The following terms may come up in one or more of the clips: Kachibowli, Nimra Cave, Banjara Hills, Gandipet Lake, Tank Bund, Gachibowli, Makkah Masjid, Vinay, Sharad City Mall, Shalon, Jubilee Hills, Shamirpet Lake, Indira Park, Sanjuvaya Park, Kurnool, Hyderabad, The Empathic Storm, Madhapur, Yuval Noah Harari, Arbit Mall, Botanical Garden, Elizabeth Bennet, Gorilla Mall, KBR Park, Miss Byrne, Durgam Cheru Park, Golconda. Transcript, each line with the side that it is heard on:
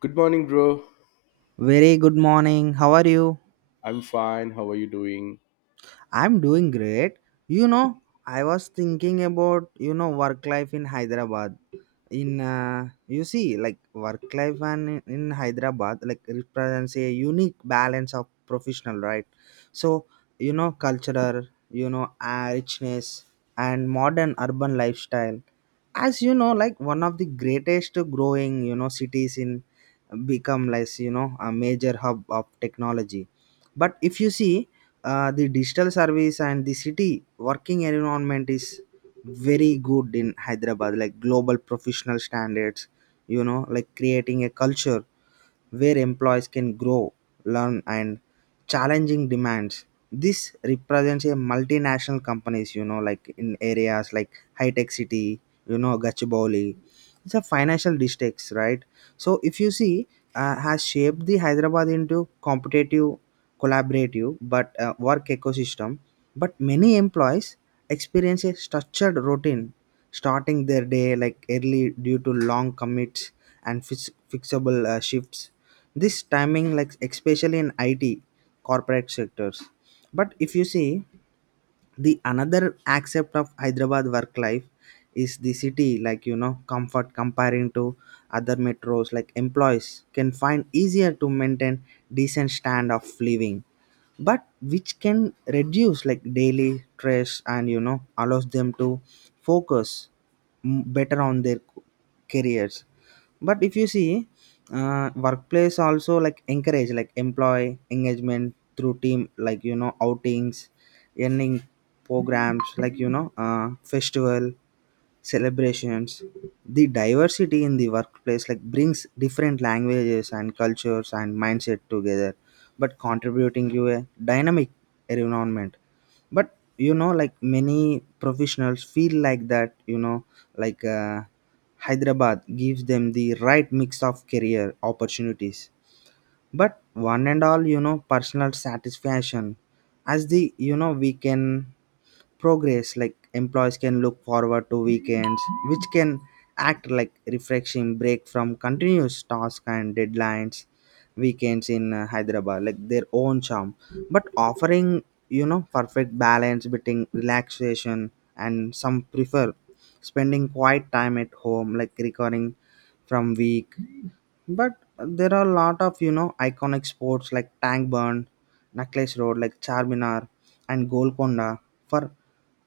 left: Good morning, bro.
right: Very good morning. How are you?
left: I'm fine. How are you doing?
right: I'm doing great. You know, I was thinking about, work life in Hyderabad. In you see, like work life and in Hyderabad, like represents a unique balance of professional, right? So, you know, cultural, richness and modern urban lifestyle. As you know, like one of the greatest growing, cities in become like you know a major hub of technology. But if you see the digital service and the city working environment is very good in Hyderabad, like global professional standards, you know, like creating a culture where employees can grow, learn, and challenging demands. This represents a multinational companies, you know, like in areas like high tech city, you know, Gachibowli. It's a financial districts, right? So if you see, has shaped the Hyderabad into competitive, collaborative, but work ecosystem. But many employees experience a structured routine, starting their day like early due to long commits and fixable shifts. This timing, like especially in IT, corporate sectors. But if you see the another aspect of Hyderabad work life is the city, like you know comfort comparing to other metros, like employees can find easier to maintain decent stand of living, but which can reduce like daily stress, and you know allows them to focus better on their careers. But if you see workplace also like encourage like employee engagement through team, like you know outings, earning programs, like festival celebrations. The diversity in the workplace like brings different languages and cultures and mindset together, but contributing to a dynamic environment. But you know like many professionals feel like that you know like Hyderabad gives them the right mix of career opportunities, but one and all you know personal satisfaction. As the you know we can progress, like employees can look forward to weekends, which can act like refreshing break from continuous tasks and deadlines. Weekends in Hyderabad like their own charm, but offering you know perfect balance between relaxation, and some prefer spending quiet time at home, like recovering from week. But there are a lot of you know iconic sports like Tank Burn, Necklace Road, like Charminar, and Golconda for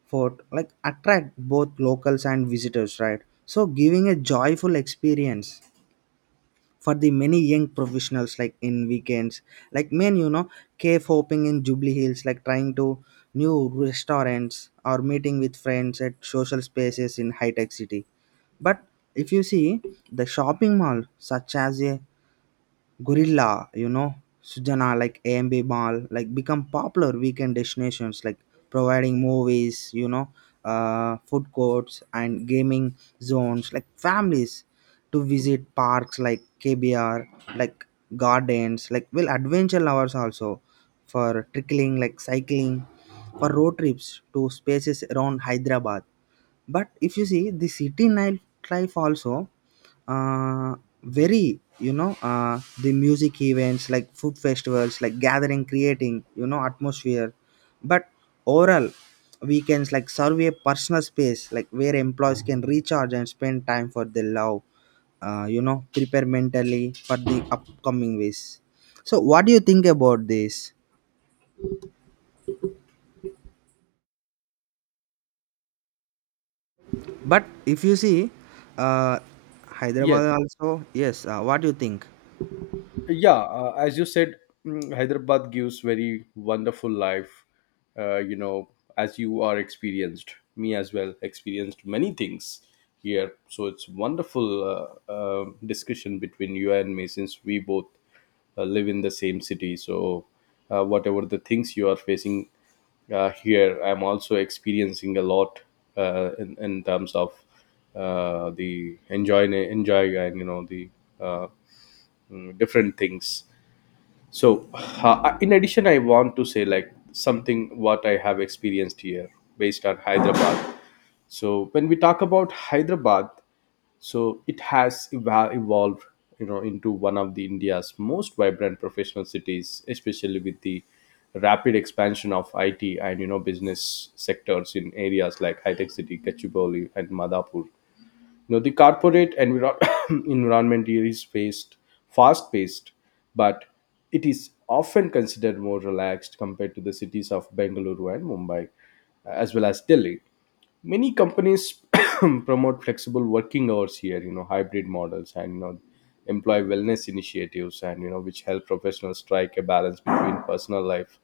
right: fort like attract both locals and visitors, right? So giving a joyful experience for the many young professionals, like in weekends, like men you know cave hopping in Jubilee Hills, like trying to new restaurants or meeting with friends at social spaces in high tech city. But if you see the shopping mall, such as a Gorilla, you know, Sujana, like AMB Mall, like become popular weekend destinations, like providing movies, food courts and gaming zones, like families to visit parks like KBR, like gardens, like well, adventure lovers also for trickling, like cycling, for road trips to spaces around Hyderabad. But if you see the city nightlife also uh, very the music events like food festivals like gathering creating you know atmosphere. But overall weekends like serve a personal space, like where employees can recharge and spend time for their love you know prepare mentally for the upcoming ways. So what do you think about this, but if you see uh,
left: Yes.
right: Hyderabad also, yes, what do you think?
left: Yeah as you said, hyderabad gives very wonderful life. uh, you know as you are experienced, me as well experienced many things here, so it's wonderful. Discussion between you and me, since we both live in the same city, so whatever the things you are facing here, I'm also experiencing a lot in terms of the enjoy and the uh, different things. So, in addition, I want to say like something what I have experienced here based on Hyderabad. So, when we talk about Hyderabad, so it has evolved, you know, into one of the India's most vibrant professional cities, especially with the rapid expansion of IT and business sectors in areas like High Tech City, Kachibowli, and Madhapur. You know, the corporate environment here is faced, fast paced, but it is often considered more relaxed compared to the cities of Bengaluru and Mumbai, as well as Delhi. Many companies promote flexible working hours here, you know, hybrid models, and, employ wellness initiatives, and which help professionals strike a balance between personal life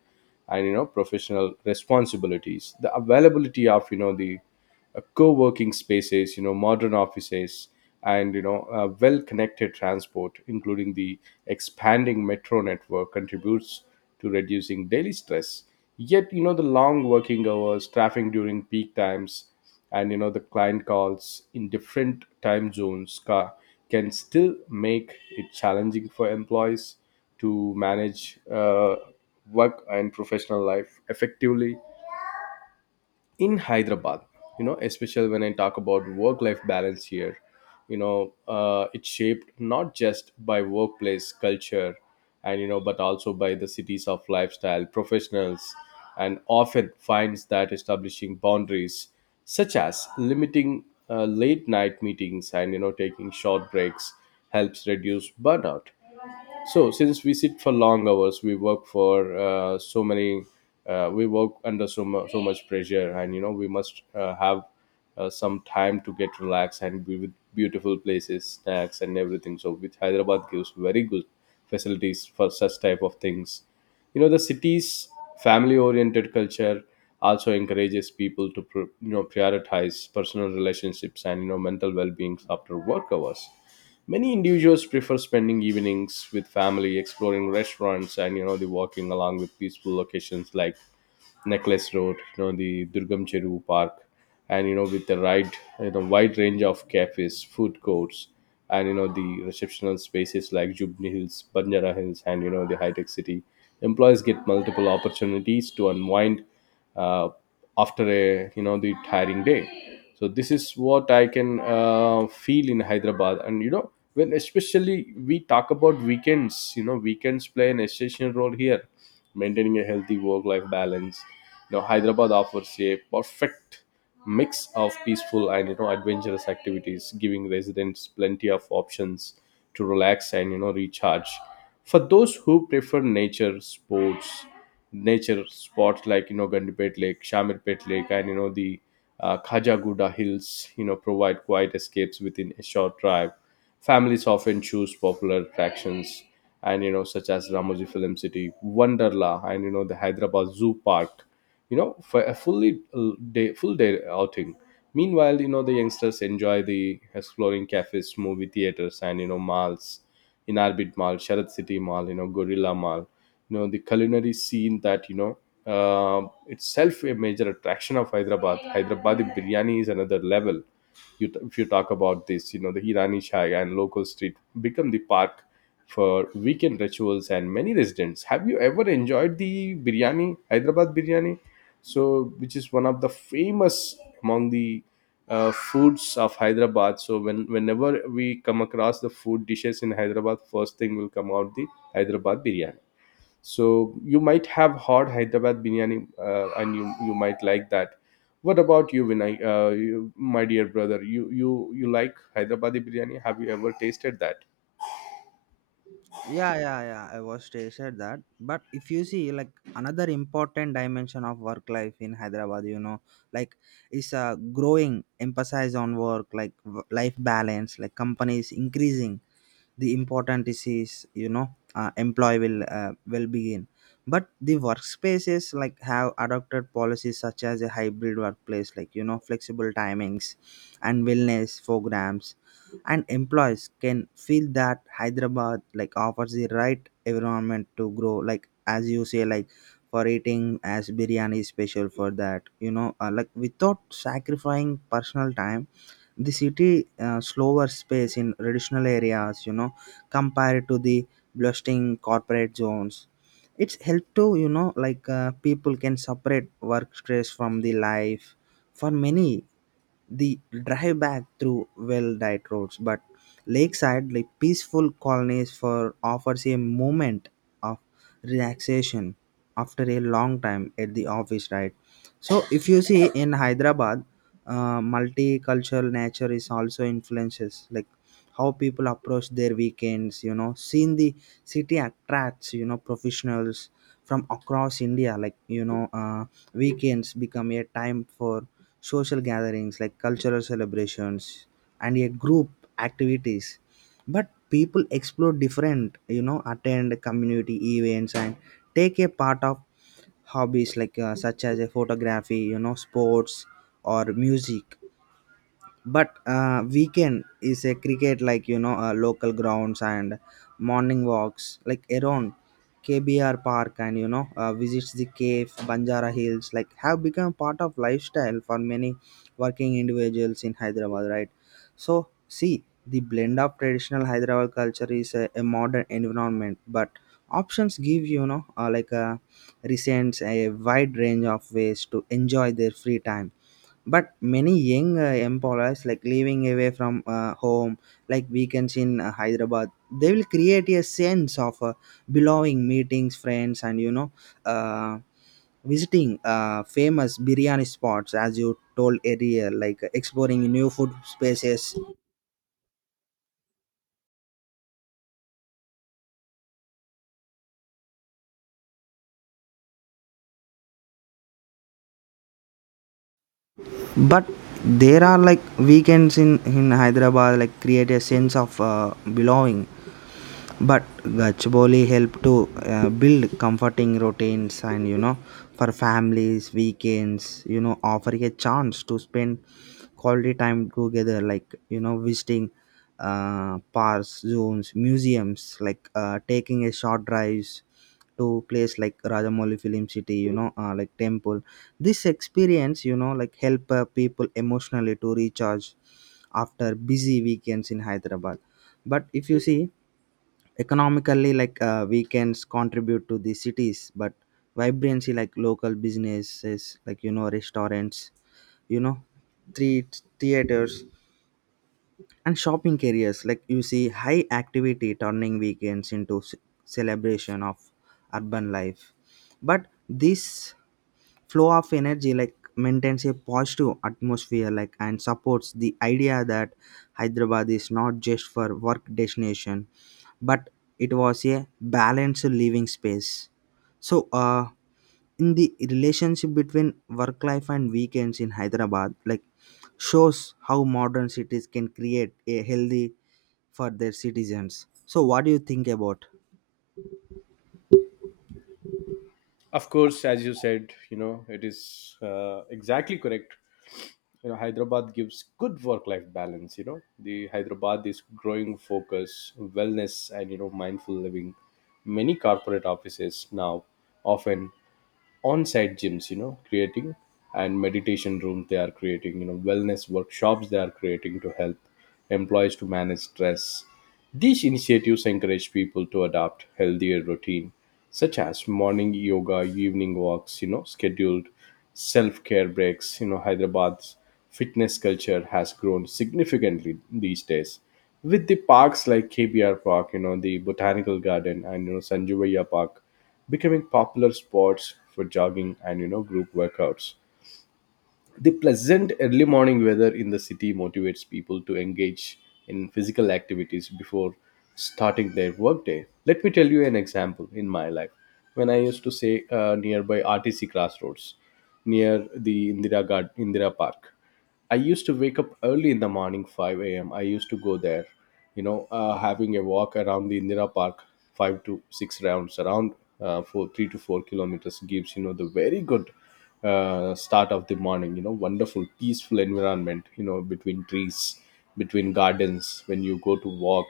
left: and professional responsibilities. The availability of the co-working spaces, you know, modern offices, and well connected transport, including the expanding metro network, contributes to reducing daily stress. Yet, you know, the long working hours, traffic during peak times, and the client calls in different time zones can still make it challenging for employees to manage work and professional life effectively in Hyderabad. You know, especially when I talk about work life balance here, it's shaped not just by workplace culture and, you know, but also by the cities of lifestyle. Professionals and often finds that establishing boundaries, such as limiting late night meetings and, you know, taking short breaks, helps reduce burnout. So since we sit for long hours, we work for so many, we work under so, so much pressure, and you know we must have some time to get relaxed and be with beautiful places, snacks, and everything. So, which Hyderabad gives very good facilities for such type of things. You know, the city's family oriented culture also encourages people to you know prioritize personal relationships and mental well-being after work hours. Many individuals prefer spending evenings with family, exploring restaurants, and the walking along with peaceful locations like Necklace Road, you know, the Durgam Cheru Park, and, with the right, you know, wide range of cafes, food courts, and, the receptional spaces like Jubilee Hills, Banjara Hills, and, the high tech city. Employees get multiple opportunities to unwind uh, after a, you know, the tiring day. So this is what I can feel in Hyderabad. And you know, when especially we talk about weekends, you know, weekends play an essential role here maintaining a healthy work life balance. You know, Hyderabad offers a perfect mix of peaceful and adventurous activities, giving residents plenty of options to relax and recharge. For those who prefer nature sports, nature spots like, you know, Gandipet Lake, Shamirpet Lake, and you know the Khajaguda Hills, you know, provide quiet escapes within a short drive. Families often choose popular attractions, and, such as Ramoji Film City, Wonderla, and, the Hyderabad Zoo Park. You know, for a full day outing. Meanwhile, you know, the youngsters enjoy the exploring cafes, movie theaters, and, malls. In Arbit Mall, Sharad City Mall, you know, Gorilla Mall. You know, the culinary scene that itself a major attraction of Hyderabad. Hyderabadi biryani is another level. If you talk about this, you know, the irani shai and local street become the park for weekend rituals, and many residents have you ever enjoyed the biryani hyderabad biryani. So, which is one of the famous among the foods of Hyderabad. So when, whenever we come across the food dishes in Hyderabad, first thing will come out the Hyderabad biryani. So you might have hot Hyderabad biryani, and you might like that. What about you, Vinay? You, my dear brother, you like Hyderabadi biryani? Have you ever tasted that?
right: Yeah, yeah, yeah, I was they said that. But if you see like another important dimension of work life in Hyderabad, you know, like is a growing emphasis on work like life balance, like companies increasing the important disease, you know employee will begin. But the workspaces like have adopted policies such as a hybrid workplace, like you know flexible timings and wellness programs. And employees can feel that Hyderabad like offers the right environment to grow, like as you say, like for eating as biryani is special for that, you know like without sacrificing personal time. The city slower space in traditional areas, you know, compared to the bustling corporate zones. It's helped to you know like people can separate work stress from the life. For many, the drive back through well-dyed roads, but lakeside, like peaceful colonies, for offers a moment of relaxation after a long time at the office, right? So, if you see in Hyderabad, multicultural nature is also influences like how people approach their weekends. You know, seeing the city attracts you know professionals from across India. Like you know, weekends become a time for social gatherings, like cultural celebrations and a group activities. But people explore different, you know, attend community events and take a part of hobbies like, such as a photography, you know, sports or music. But weekend is a cricket, like you know local grounds and morning walks like around KBR park, and visits the cave Banjara Hills like have become part of lifestyle for many working individuals in Hyderabad, right? So see the blend of traditional Hyderabad culture is a modern environment, but options give like a recent a wide range of ways to enjoy their free time. But many young employers like living away from home, like weekends in Hyderabad, they will create a sense of belonging, meetings friends and uh, visiting famous biryani spots, as you told earlier, like exploring new food spaces. But there are like weekends in Hyderabad like create a sense of belonging. But Gachibowli help to build comforting routines, and you know for families weekends you know offering a chance to spend quality time together, like you know visiting parks, zones, museums, like taking a short drives to place like Rajamouli film city, like temple. This experience, you know, like help people emotionally to recharge after busy weekends in Hyderabad. But if you see economically, like we contribute to the cities, but vibrancy like local businesses like you know restaurants, you know treat theaters and shopping areas, like you see high activity turning weekends into celebration of urban life. But this flow of energy like maintains a positive atmosphere, like and supports the idea that Hyderabad is not just for work destination, but it was a balanced living space. So in the relationship between work life and weekends in Hyderabad like shows how modern cities can create a healthy for their citizens. So what do you think about?
left: Of course, as you said, you know, it is exactly correct. You know, Hyderabad gives good work-life balance. You know, the Hyderabad is growing focus, wellness, and you know, mindful living. Many corporate offices now often on-site gyms, you know, creating and meditation rooms, they are creating, you know, wellness workshops they are creating to help employees to manage stress. These initiatives encourage people to adopt healthier routine, such as morning yoga, evening walks, you know, scheduled self-care breaks. You know, Hyderabad's fitness culture has grown significantly these days. With the parks like KBR Park, you know, the Botanical Garden, and you know, Sanjuvaya Park becoming popular spots for jogging and group workouts. The pleasant early morning weather in the city motivates people to engage in physical activities before starting their workday. Let me tell you an example in my life. When I used to stay nearby RTC Crossroads, near the Indira Park, I used to wake up early in the morning, 5 a.m. I used to go there, you know, having a walk around the Indira Park, 5 to 6 rounds around for 3 to 4 kilometers, gives, you know, the very good start of the morning, you know, wonderful, peaceful environment, you know, between trees, between gardens. When you go to walk,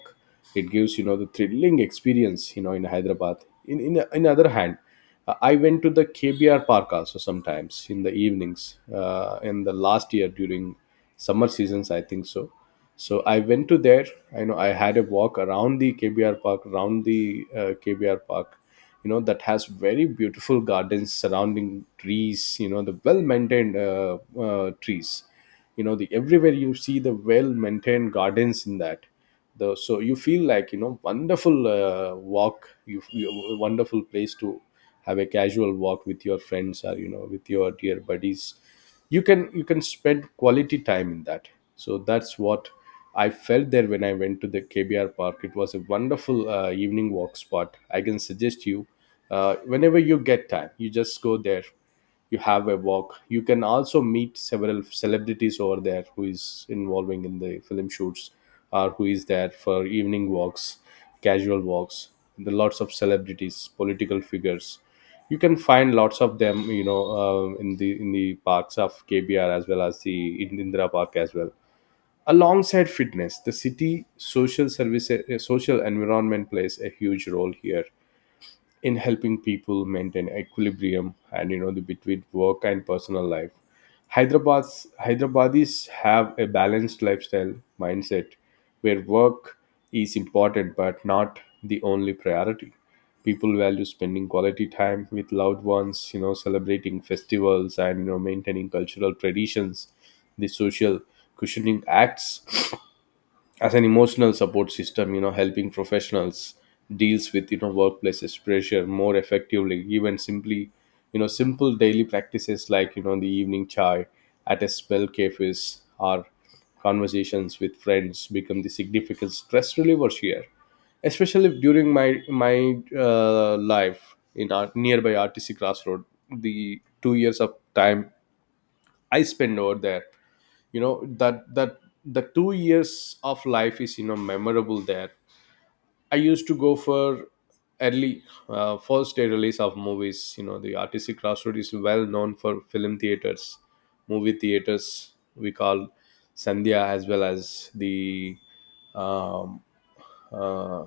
left: it gives, you know, the thrilling experience, you know, in Hyderabad. In, other hand, I went to the KBR park also sometimes in the evenings, in the last year during summer seasons, I think so. So I went to there, I had a walk around the KBR park, around the KBR park. You know that has very beautiful gardens surrounding trees, you know, the well maintained trees. You know, the everywhere you see the well maintained gardens in that. The So you feel like, you know, wonderful walk. You a wonderful place to have a casual walk with your friends or, you know, with your dear buddies. You can spend quality time in that. So that's what I felt there. When I went to the KBR park, it was a wonderful evening walk spot. I can suggest you whenever you get time, you just go there, you have a walk. You can also meet several celebrities over there who is involving in the film shoots or who is there for evening walks, casual walks. The lots of celebrities, political figures, you can find lots of them, you know, in the parks of KBR, as well as the Indira park as well. Alongside fitness, the city social service social environment plays a huge role here in helping people maintain equilibrium and the between work and personal life. Hyderabad's Hyderabadis have a balanced lifestyle mindset where work is important but not the only priority. People value spending quality time with loved ones, you know, celebrating festivals and maintaining cultural traditions. The social cushioning acts as an emotional support system, you know, helping professionals deals with, you know, workplaces pressure more effectively. Even simply, simple daily practices like, you know, the evening chai at a spell cafes or conversations with friends, become the significant stress relievers here, especially during my life in our nearby RTC crossroad. The 2 years of time I spend over there, you know, that the 2 years of life is, you know, memorable there. I used to go for early first day release of movies. You know, the artistic crossroad is well known for film theaters, movie theaters. We call Sandhya, as well as the um, uh,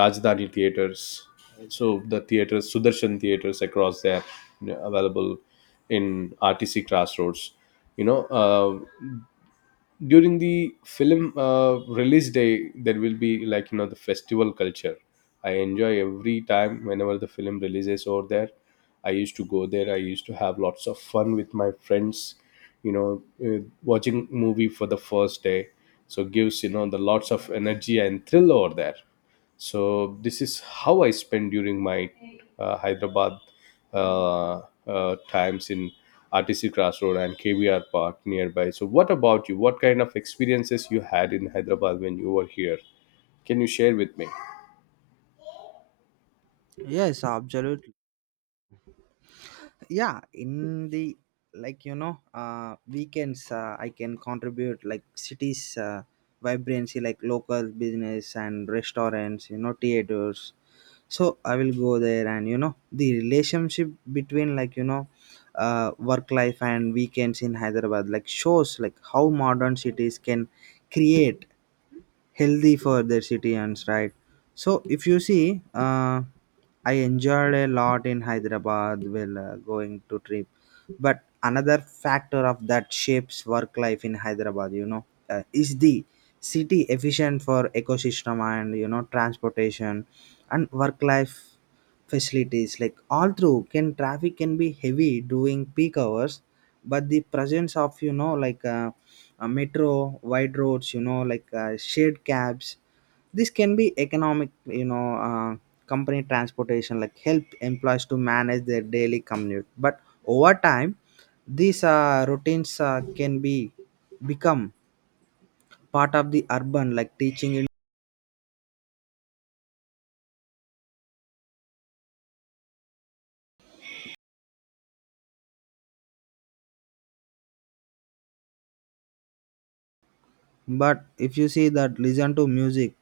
left: Rajdhani theaters. So the theaters, Sudarshan theaters across there, you know, available in RTC crossroads. You know, during the film release day, there will be, like, you know, the festival culture. I enjoy every time whenever the film releases over there. I used to go there, I used to have lots of fun with my friends, you know, watching movie for the first day. So gives, you know, the lots of energy and thrill over there. So this is how I spend during my Hyderabad uh, times in RTC crossroad and KVR park nearby. So what about you? What kind of experiences you had in Hyderabad when you were here? Can you share with me?
right: Yes, absolutely. Yeah, in the, like you know weekends, I can contribute like cities vibrancy, like local business and restaurants, you know theaters. So I will go there, and you know the relationship between, like you know work life and weekends in Hyderabad like shows like how modern cities can create healthy for their citizens, right? So if you see I enjoyed a lot in Hyderabad while going to trip. But another factor of that shapes work life in Hyderabad, you know, is the city efficient for ecosystem and, you know, transportation and work life facilities, like all through can traffic can be heavy during peak hours. But the presence of you know like, a metro, wide roads, you know like shared cabs, this can be economic, you know, company transportation like help employees to manage their daily commute. But over time, these routines can be become part of the urban like teaching. But if you see that, listen to music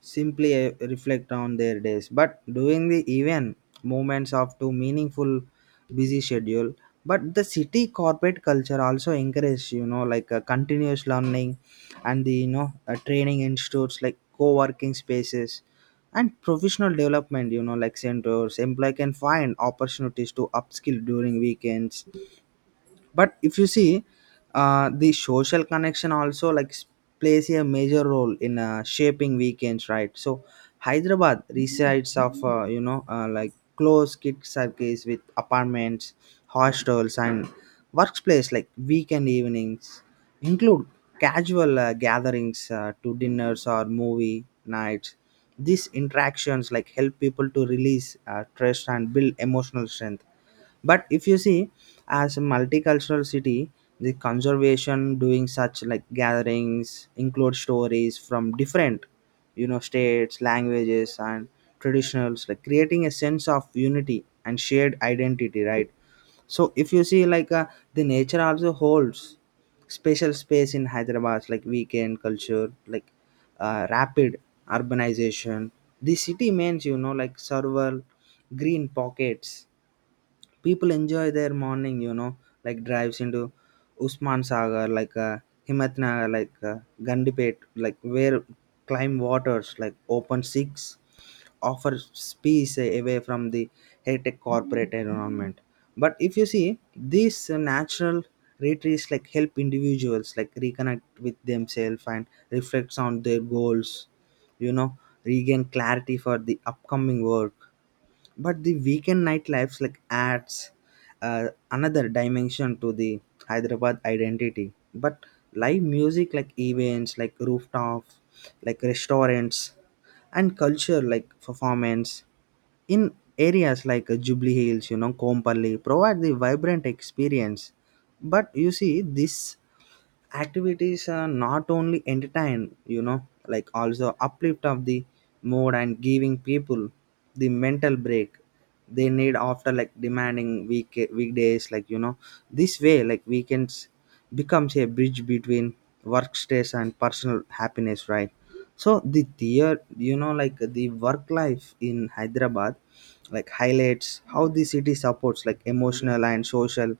right: simply, reflect on their days, but during the event moments of too meaningful busy schedule. But the city corporate culture also encourage, you know, like continuous learning and the you know training institutes like co-working spaces and professional development, you know, like centers employee can find opportunities to upskill during weekends. But if you see the social connection also like plays a major role in shaping weekends, right? So Hyderabad resides of you know like close kid circles with apartments, hostels, and workplace, like weekend evenings include casual gatherings to dinners or movie nights. These interactions like help people to release stress and build emotional strength. But if you see, as a multicultural city, the conservation doing such like gatherings include stories from different, you know, states, languages, and traditionals, like creating a sense of unity and shared identity, right? So if you see like the nature also holds special space in Hyderabad like weekend culture, like rapid urbanization, the city means you know like several green pockets. People enjoy their morning, you know, like drives into Usman Sagar, like Himat Nagar, like Gandipet, like where climb waters like open six offer space away from the high-tech corporate environment. But if you see these natural retreats like help individuals like reconnect with themselves and reflects on their goals, you know regain clarity for the Upcoming work. But the weekend nightlife like adds another dimension to the Hyderabad identity, but live music like events, like rooftop like restaurants and culture like performance in areas like Jubilee Hills, you know, Kompally provide the vibrant experience. But you see this activities are not only entertain, you know, like also uplift of the mood and giving people the mental break they need after like demanding week weekdays, like, you know, this way like weekends becomes a bridge between work stress and personal happiness, right? So the theor, you know, like the work life in Hyderabad like highlights how the city supports like emotional and social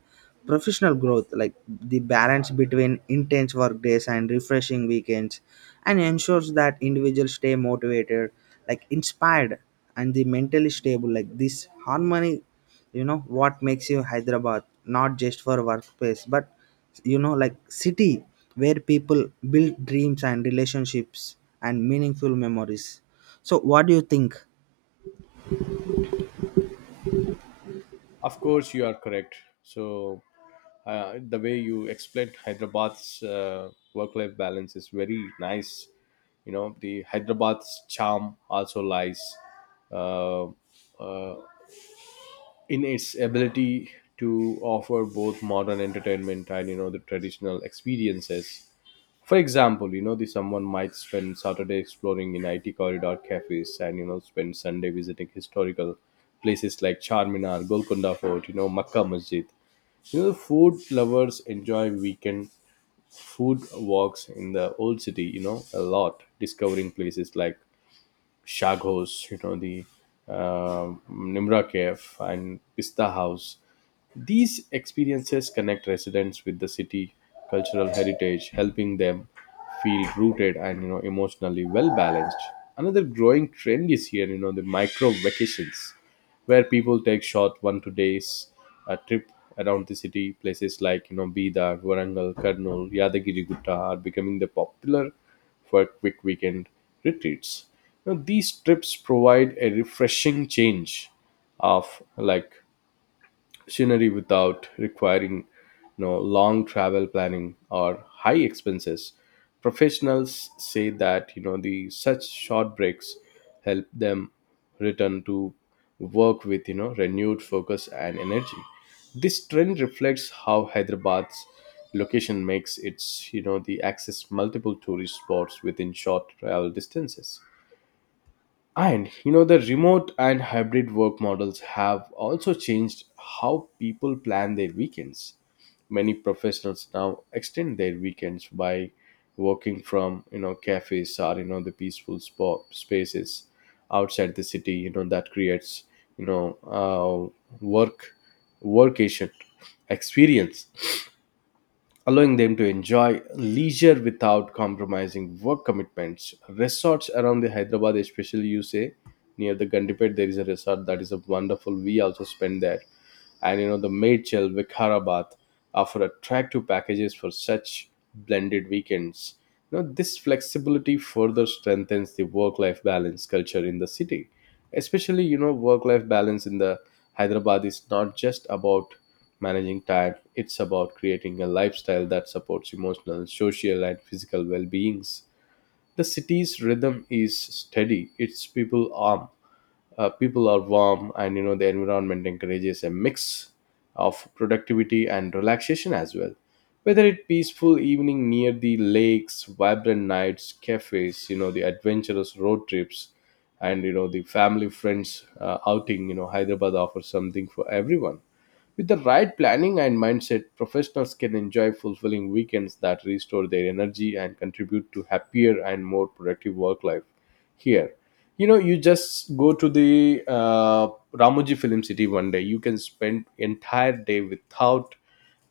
right: professional growth, like the balance between intense work days and refreshing weekends, and ensures that individuals stay motivated, like inspired and the mentally stable. Like this harmony, you know, what makes you Hyderabad not just for workplace but, you know, like city where people build dreams and relationships and meaningful memories. So what do you think?
left: Of course, you are correct. So, The way you explained Hyderabad's work-life balance is very nice. You know, the Hyderabad's charm also lies uh, uh, in its ability to offer both modern entertainment and, you know, the traditional experiences. For example, you know, the someone might spend Saturday exploring in IT corridor cafes and, you know, spend Sunday visiting historical places like Charminar, Golconda Fort, you know, Makkah Masjid. You know, the food lovers enjoy weekend food walks in the old city, you know, a lot discovering places like Shagos, you know, the Nimra Cave and Pista House. These experiences connect residents with the city cultural heritage, helping them feel rooted and, you know, emotionally well balanced. Another growing trend is here, you know, the micro vacations, where people take short one to days a trip around the city. Places like, you know, Bidar, Warangal, Kurnool, Yadagiri Gutta are becoming the popular for quick weekend retreats. Now, these trips provide a refreshing change of, like, scenery without requiring, you know, long travel planning or high expenses. Professionals say that, you know, the such short breaks help them return to work with, you know, renewed focus and energy. This trend reflects how Hyderabad's location makes its, you know, the access multiple tourist spots within short travel distances. And, you know, the remote and hybrid work models have also changed how people plan their weekends. Many professionals now extend their weekends by working from, you know, cafes or, you know, the peaceful spaces outside the city. You know, that creates, you know, work workation experience allowing them to enjoy leisure without compromising work commitments. Resorts around the Hyderabad, especially you say, near the Gandipet, there is a resort that is a wonderful. We also spent there, and, you know, the Madchal Vikarabad offer attractive packages for such blended weekends. Now, this flexibility further strengthens the work-life balance culture in the city. Especially, you know, work-life balance in the Hyderabad is not just about managing time; it's about creating a lifestyle that supports emotional, social, and physical well-beings. The city's rhythm is steady; its people are warm, and, you know, the environment encourages a mix of productivity and relaxation as well, whether it peaceful evening near the lakes, vibrant nights cafes, you know, the adventurous road trips, and, you know, the family friends outing. You know, Hyderabad offers something for everyone. With the right planning and mindset, professionals can enjoy fulfilling weekends that restore their energy and contribute to happier and more productive work life here. You know, you just go to the Ramoji Film City, one day you can spend entire day without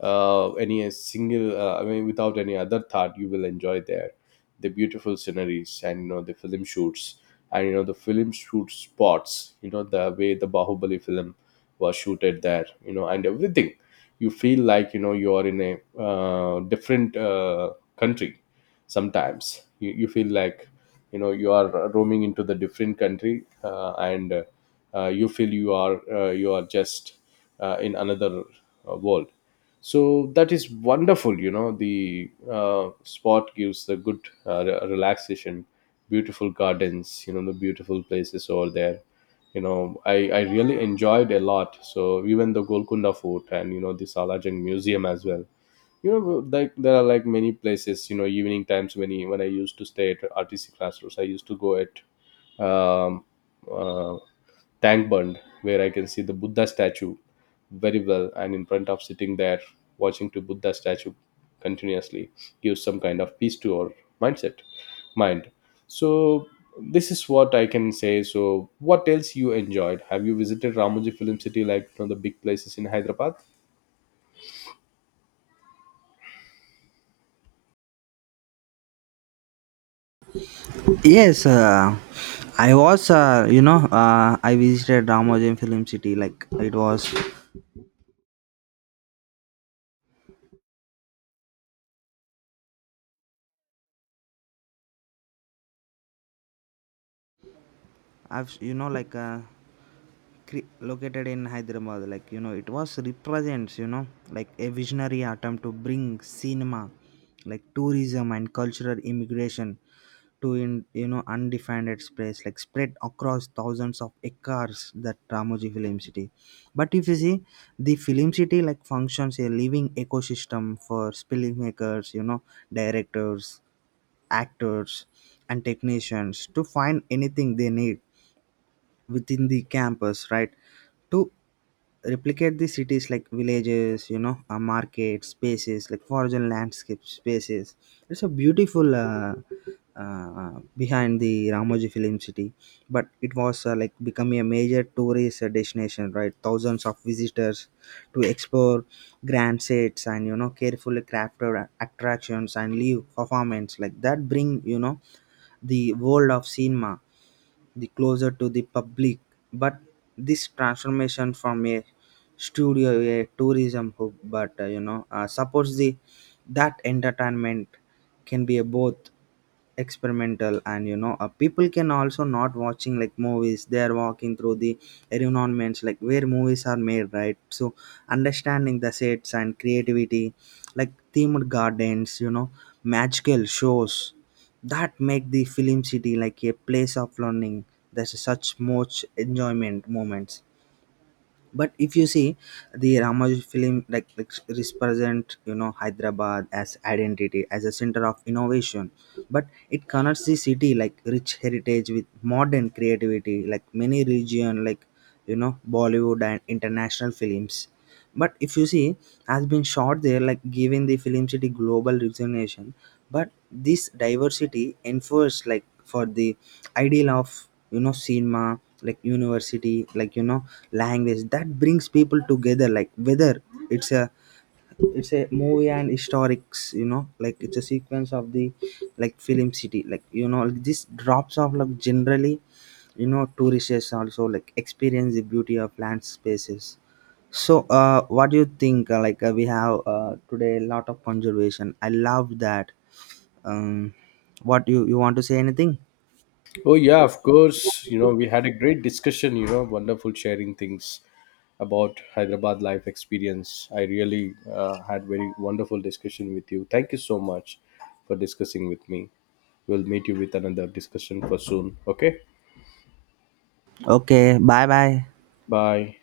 left: any single I mean, without any other thought, you will enjoy there the beautiful sceneries and, you know, the film shoots, and, you know, the film shoot spots. You know, the way the Bahubali film was shooted there, you know, and everything, you feel like, you know, you are in a different country. Sometimes you feel like, you know, you are roaming into the different country, and you feel you are, you are just in another world. So that is wonderful. You know, the spot gives the good relaxation, beautiful gardens, you know, the beautiful places over there. You know, I really enjoyed a lot. So even the Golconda Fort and, you know, the Salajang Museum as well. You know, like, there are like many places, you know, evening times, when when I used to stay at RTC classrooms, I used to go at um, uh, Tank Bund, where I can see the Buddha statue very well, and in front of sitting there watching to Buddha statue continuously gives some kind of peace to our mindset mind. So this is what I can say. So what else you enjoyed? Have you visited Ramoji Film City, like, you know, the big places in Hyderabad?
right: Yes, I was, you know, I visited Ramojem Film City. Like it was, I've, you know, like cre- located in Hyderabad. Like, you know, it was represents, you know, like a visionary attempt to bring cinema like tourism and cultural immigration to in, you know, undefined space, like spread across thousands of acres, that Ramoji Film City. But if you see, the film city like functions a living ecosystem for filmmakers, you know, directors, actors, and technicians to find anything they need within the campus, right? To replicate the cities like villages, you know, a market spaces like forest landscape spaces. It's a beautiful uh, behind the Ramoji Film City. But it was like becoming a major tourist destination, right? Thousands of visitors to explore grand sets and, you know, carefully crafted attractions and live performance like that bring, you know, the world of cinema the closer to the public. But this transformation from a studio a tourism hub, but, you know, supports the that entertainment can be a both experimental and, you know, people can also not watching like movies, they are walking through the environments like where movies are made, right? So understanding the sets and creativity like themed gardens, you know, magical shows that make the film city like a place of learning. There's such much enjoyment moments. But if you see the Ramoji film like represent, you know, Hyderabad as identity as a center of innovation. But it connects the city like rich heritage with modern creativity, like many region, like, you know, Bollywood and international films. But if you see has been shot there, like giving the film city global resonation. But this diversity enforced like for the ideal of, you know, cinema like university, like, you know, language that brings people together, like whether it's a it's a movie and historics, you know, like it's a sequence of the like film city. Like, you know, this drops off like generally, you know, tourists also like experience the beauty of land spaces. So uh, what do you think, like, we have today a lot of conservation? I love that. Um, what you want to say anything?
left: Oh yeah, of course. You know, we had a great discussion, you know, wonderful sharing things about Hyderabad life experience. I really had very wonderful discussion with you. Thank you so much for discussing with me. We'll meet you with another discussion for soon. Okay?
right: Okay, bye bye.
left: Bye.